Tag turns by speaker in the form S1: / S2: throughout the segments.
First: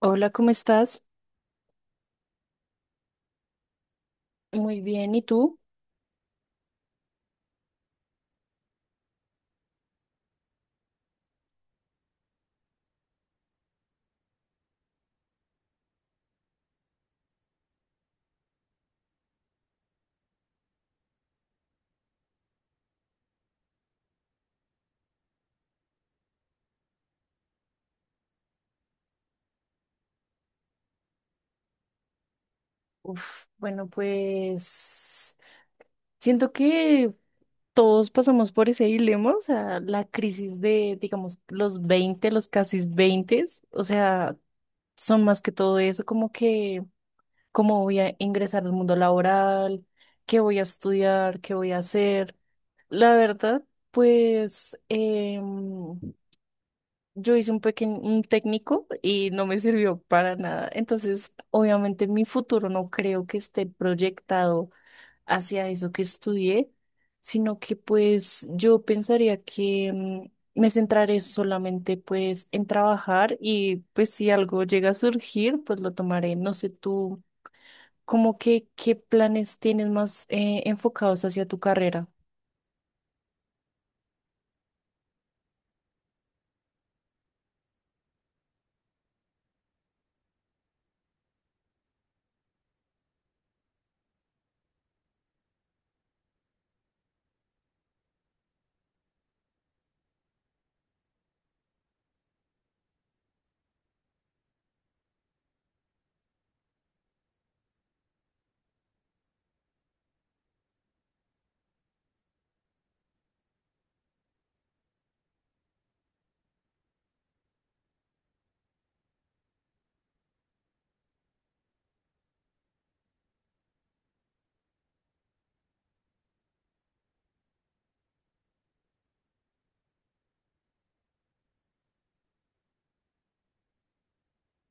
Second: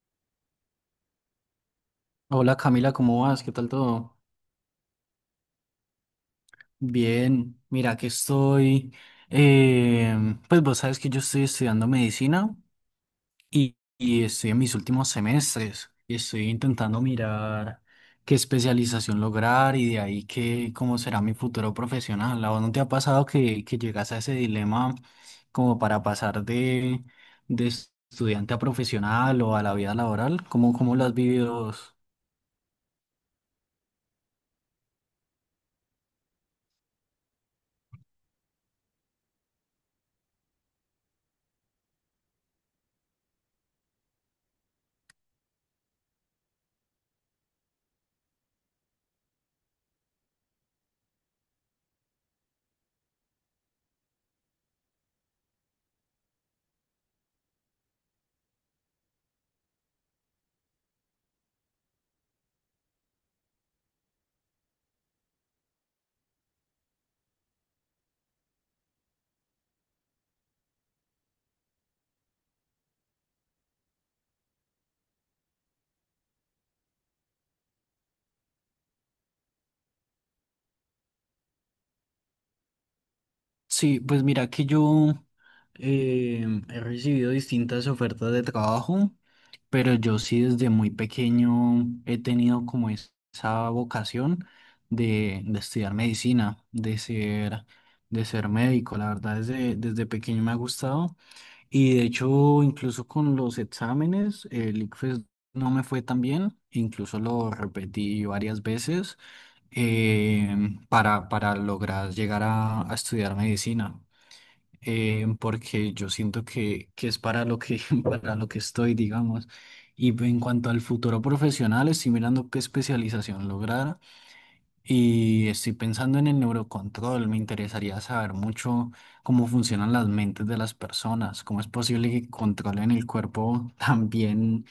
S1: Hola, ¿cómo estás?
S2: Hola Camila, ¿cómo vas? ¿Qué tal todo?
S1: Muy bien, ¿y tú?
S2: Bien, mira que estoy, pues vos sabes que yo estoy estudiando medicina y estoy en mis últimos semestres y estoy intentando mirar qué especialización lograr y de ahí qué cómo será mi futuro profesional. ¿A vos no te ha pasado que llegas a ese dilema como para pasar de estudiante a profesional o a la vida laboral? ¿Cómo, cómo lo has vivido vos?
S1: Uf, bueno, pues siento que todos pasamos por ese dilema, o sea, la crisis de, digamos, los 20, los casi 20, o sea, son más que todo eso, como que, cómo voy a ingresar al mundo laboral, qué voy a estudiar, qué voy a hacer. La verdad, pues, yo hice un pequeño, un técnico y no me sirvió para nada. Entonces, obviamente, mi futuro no creo que esté proyectado hacia eso que estudié, sino que pues yo pensaría que me centraré solamente pues en trabajar y pues si algo llega a surgir, pues lo tomaré. No sé tú, ¿cómo que qué planes tienes más enfocados hacia tu carrera?
S2: Sí, pues mira que yo he recibido distintas ofertas de trabajo, pero yo sí desde muy pequeño he tenido como esa vocación de estudiar medicina, de ser médico. La verdad, desde, desde pequeño me ha gustado y de hecho incluso con los exámenes, el ICFES no me fue tan bien, incluso lo repetí varias veces eh, para lograr llegar a estudiar medicina, porque yo siento que es para lo que, para lo que estoy, digamos. Y en cuanto al futuro profesional, estoy mirando qué especialización lograr y estoy pensando en el neurocontrol. Me interesaría saber mucho cómo funcionan las mentes de las personas, cómo es posible que controlen el cuerpo también,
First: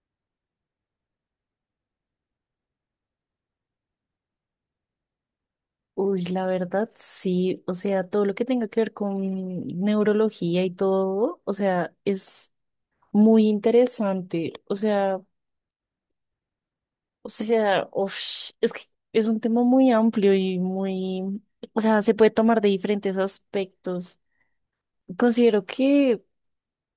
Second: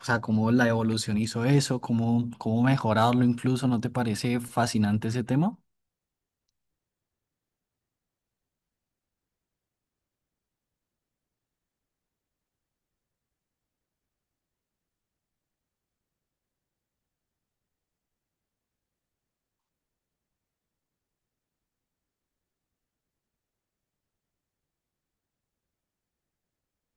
S2: o sea, cómo la evolución hizo eso, cómo, cómo mejorarlo incluso. ¿No te parece fascinante ese tema?
S1: Uy, la verdad, sí, o sea, todo lo que tenga que ver con neurología y todo, o sea, es muy interesante, o sea, uf, es que es un tema muy amplio y muy, o sea, se puede tomar de diferentes aspectos. Considero que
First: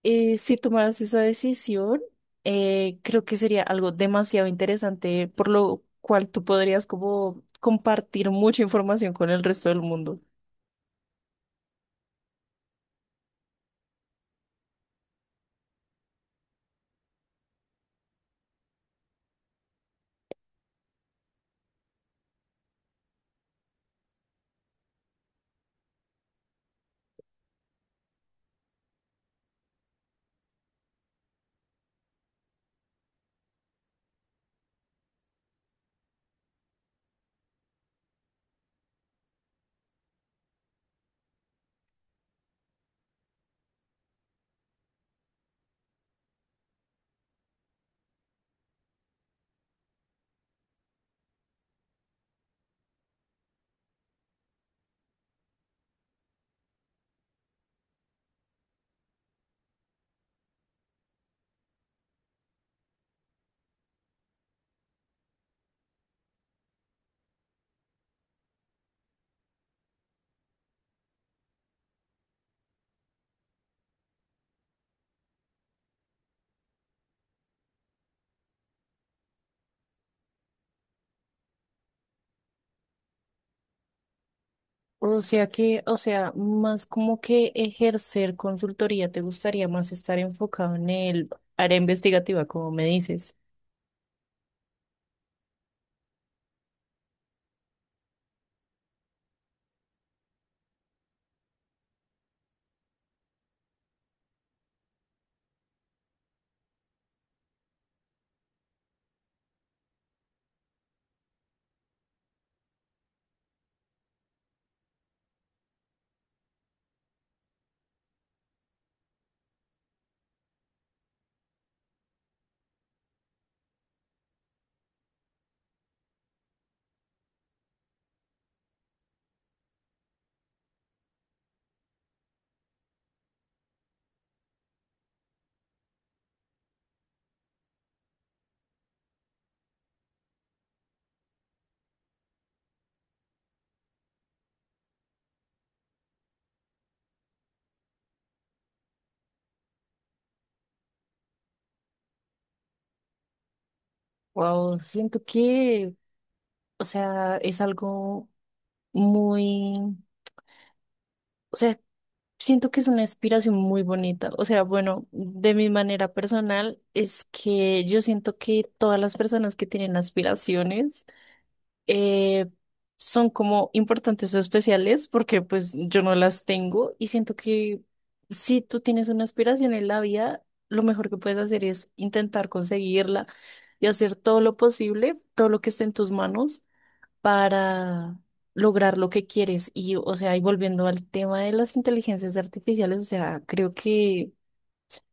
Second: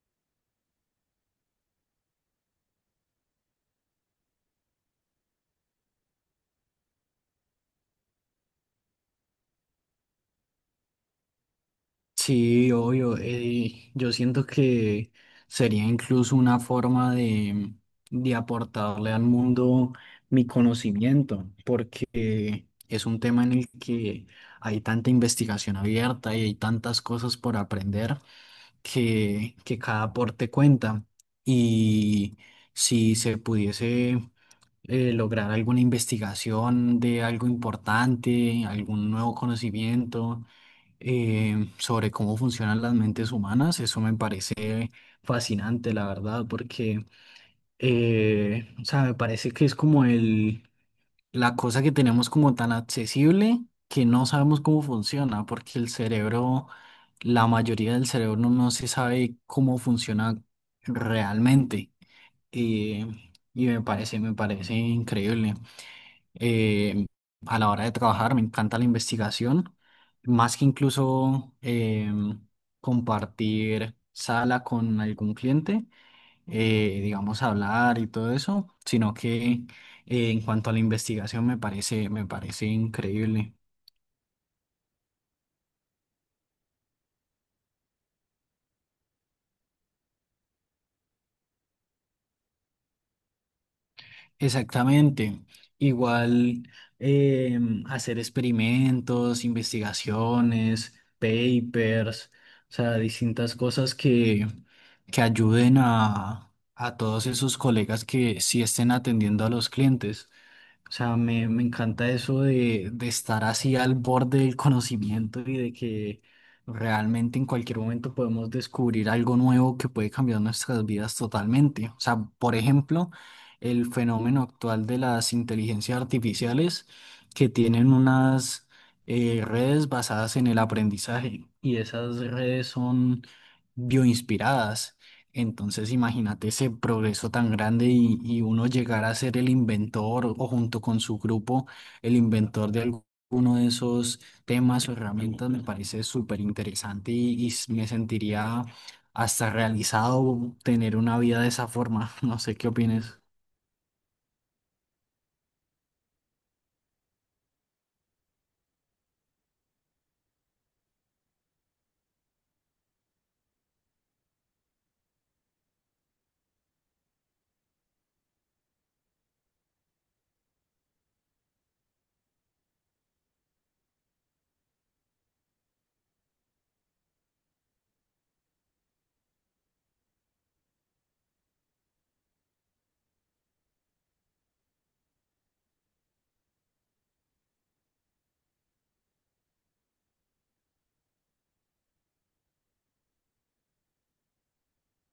S1: si tomaras esa decisión, creo que sería algo demasiado interesante, por lo cual tú podrías como compartir mucha información con el resto del mundo.
S2: Sí, obvio. Yo siento que sería incluso una forma de aportarle al mundo mi conocimiento, porque es un tema en el que hay tanta investigación abierta y hay tantas cosas por aprender que cada aporte cuenta. Y si se pudiese lograr alguna investigación de algo importante, algún nuevo conocimiento, sobre cómo funcionan las mentes humanas. Eso me parece fascinante, la verdad, porque, o sea, me parece que es como el, la cosa que tenemos como tan accesible que no sabemos cómo funciona, porque el cerebro, la mayoría del cerebro no se sabe cómo funciona realmente. Eh, y me parece increíble, eh, a la hora de trabajar, me encanta la investigación, más que incluso compartir sala con algún cliente, digamos, hablar y todo eso, sino que en cuanto a la investigación me parece increíble.
S1: O sea que, o sea, más como que ejercer consultoría, ¿te gustaría más estar enfocado en el área investigativa, como me dices?
S2: Exactamente. Igual eh, hacer experimentos, investigaciones, papers, o sea, distintas cosas que ayuden a todos esos colegas que sí estén atendiendo a los clientes. O sea, me encanta eso de estar así al borde del conocimiento y de que realmente en cualquier momento podemos descubrir algo nuevo que puede cambiar nuestras vidas totalmente. O sea, por ejemplo, el fenómeno actual de las inteligencias artificiales que tienen unas redes basadas en el aprendizaje y esas redes son bioinspiradas. Entonces, imagínate ese progreso tan grande y uno llegar a ser el inventor o junto con su grupo, el inventor de alguno de esos temas o herramientas, me parece súper interesante y, me sentiría hasta realizado tener una vida de esa forma. No sé qué opines.
S1: Wow, siento que, o sea, es algo muy, o sea, siento que es una inspiración muy bonita. O sea, bueno, de mi manera personal es que yo siento que todas las personas que tienen aspiraciones eh, son como importantes o especiales porque pues yo no las tengo y siento que si tú tienes una aspiración en la vida, lo mejor que puedes hacer es intentar conseguirla y hacer todo lo posible, todo lo que esté en tus manos para lograr lo que quieres. Y, o sea, y volviendo al tema de las inteligencias artificiales, o sea, creo que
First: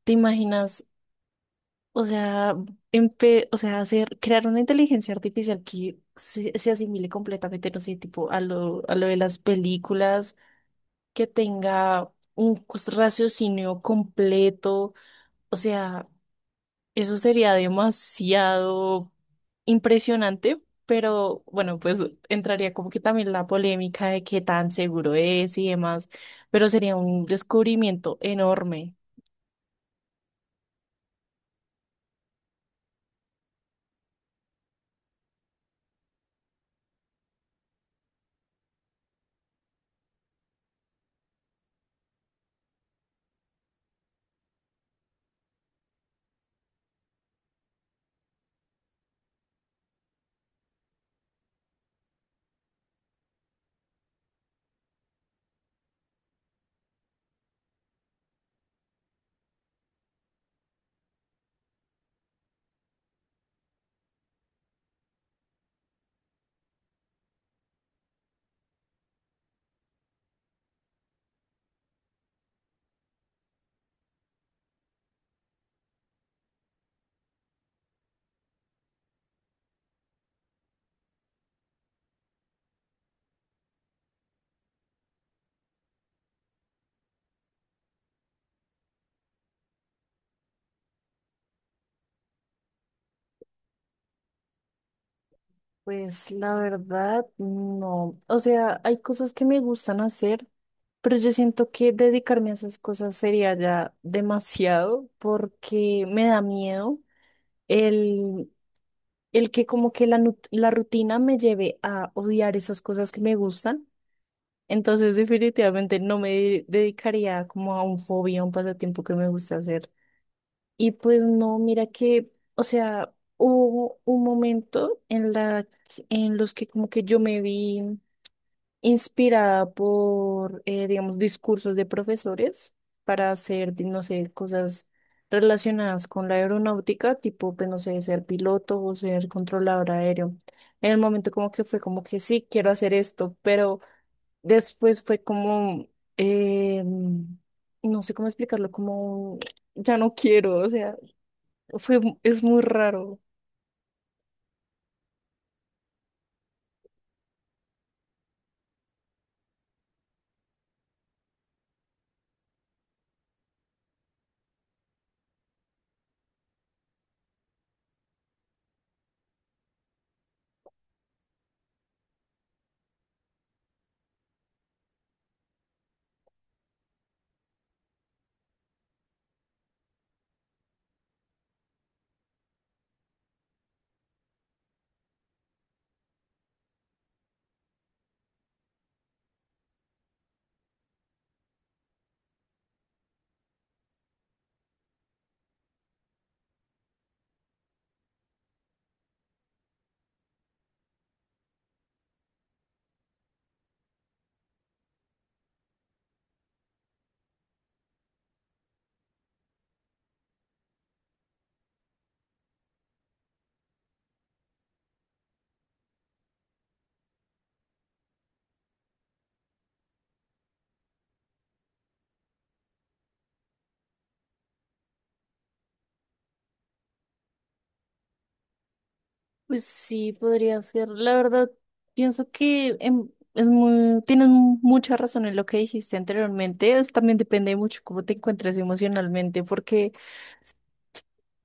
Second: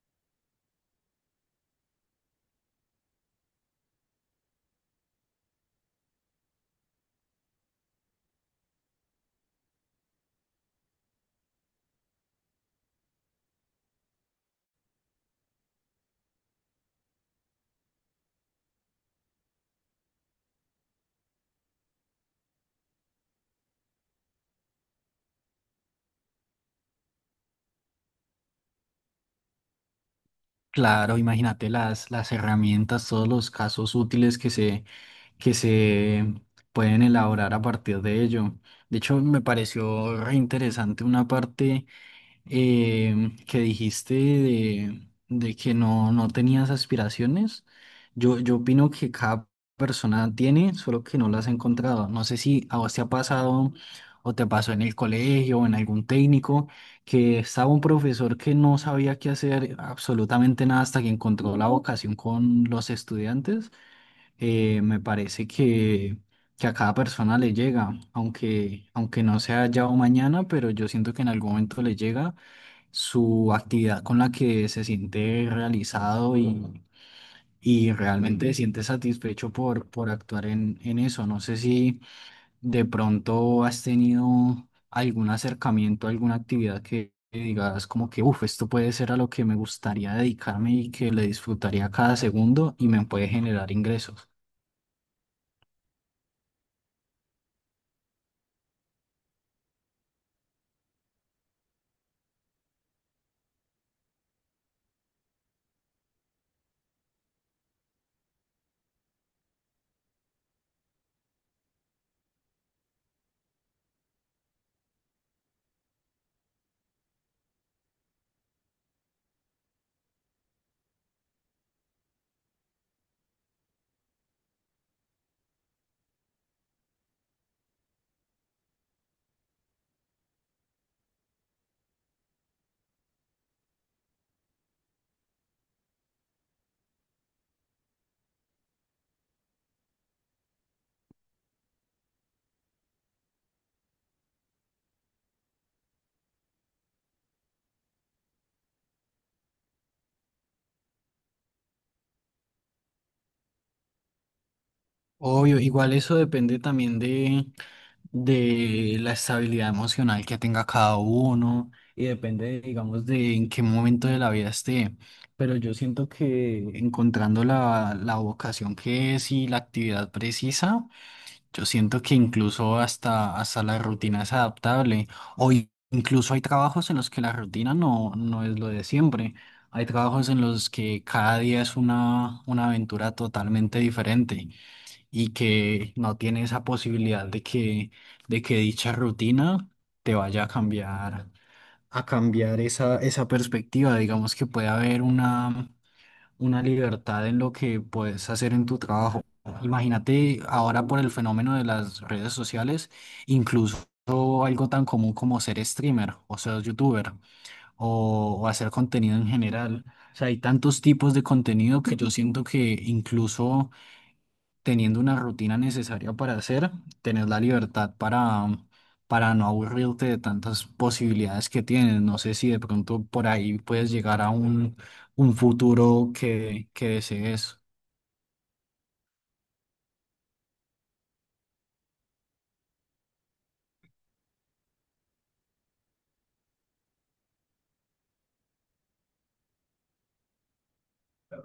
S1: te imaginas, o sea, o sea, hacer, crear una inteligencia artificial que se asimile completamente, no sé, tipo a lo de las películas, que tenga un raciocinio completo, o sea, eso sería demasiado impresionante, pero bueno, pues entraría como que también la polémica de qué tan seguro es y demás, pero sería un descubrimiento enorme.
S2: Claro, imagínate las herramientas, todos los casos útiles que se pueden elaborar a partir de ello. De hecho, me pareció re interesante una parte, eh, que dijiste de que no tenías aspiraciones. Yo opino que cada persona tiene, solo que no las ha encontrado. No sé si a vos te ha pasado o te pasó en el colegio o en algún técnico, que estaba un profesor que no sabía qué hacer absolutamente nada hasta que encontró la vocación con los estudiantes. Me parece que a cada persona le llega, aunque, aunque no sea ya o mañana, pero yo siento que en algún momento le llega su actividad con la que se siente realizado y realmente se siente satisfecho por actuar en eso. No sé si de pronto has tenido algún acercamiento, alguna actividad que digas como que, uff, esto puede ser a lo que me gustaría dedicarme y que le disfrutaría cada segundo y me puede generar ingresos.
S1: Pues la verdad, no. O sea, hay cosas que me gustan hacer, pero yo siento que dedicarme a esas cosas sería ya demasiado porque me da miedo el, el que como que la, la rutina me lleve a odiar esas cosas que me gustan. Entonces, definitivamente no me dedicaría como a un hobby, a un pasatiempo que me gusta hacer. Y pues no, mira que, o sea, hubo un momento en la, en los que como que yo me vi inspirada por, digamos, discursos de profesores para hacer, no sé, cosas relacionadas con la aeronáutica, tipo, pues no sé, ser piloto o ser controlador aéreo. En el momento como que fue como que sí, quiero hacer esto, pero después fue como, no sé cómo explicarlo, como ya no quiero, o sea, fue, es muy raro.
S2: Obvio, igual eso depende también de la estabilidad emocional que tenga cada uno y depende, digamos, de en qué momento de la vida esté. Pero yo siento que encontrando la, la vocación que es y la actividad precisa, yo siento que incluso hasta, hasta la rutina es adaptable. O incluso hay trabajos en los que la rutina no es lo de siempre. Hay trabajos en los que cada día es una aventura totalmente diferente y que no tiene esa posibilidad de que dicha rutina te vaya a cambiar esa, esa perspectiva. Digamos que puede haber una libertad en lo que puedes hacer en tu trabajo. Imagínate ahora por el fenómeno de las redes sociales, incluso algo tan común como ser streamer o ser youtuber o hacer contenido en general. O sea, hay tantos tipos de contenido que yo siento que incluso teniendo una rutina necesaria para hacer, tener la libertad para, para no aburrirte de tantas posibilidades que tienes. No sé si de pronto por ahí puedes llegar a un futuro que desees.
S1: Pues sí, podría ser. La verdad, pienso que es muy, tienes mucha razón en lo que dijiste anteriormente. También depende mucho cómo te encuentres emocionalmente, porque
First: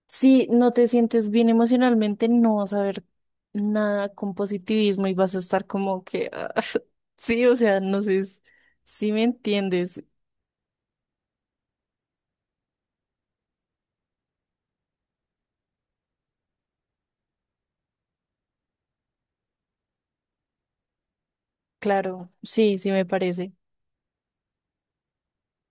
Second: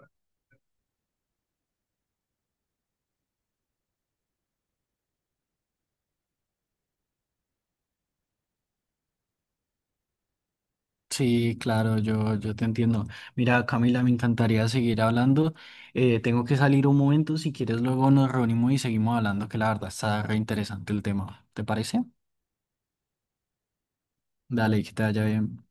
S1: si no te sientes bien emocionalmente, no vas a ver nada con positivismo y vas a estar como que, ah, sí, o sea, no sé si me entiendes.
S2: Sí, claro, yo te entiendo. Mira, Camila, me encantaría seguir hablando. Tengo que salir un momento. Si quieres, luego nos reunimos y seguimos hablando, que la verdad está re interesante el tema. ¿Te parece?
S1: Claro, sí, sí me parece.
S2: Dale, que te vaya bien.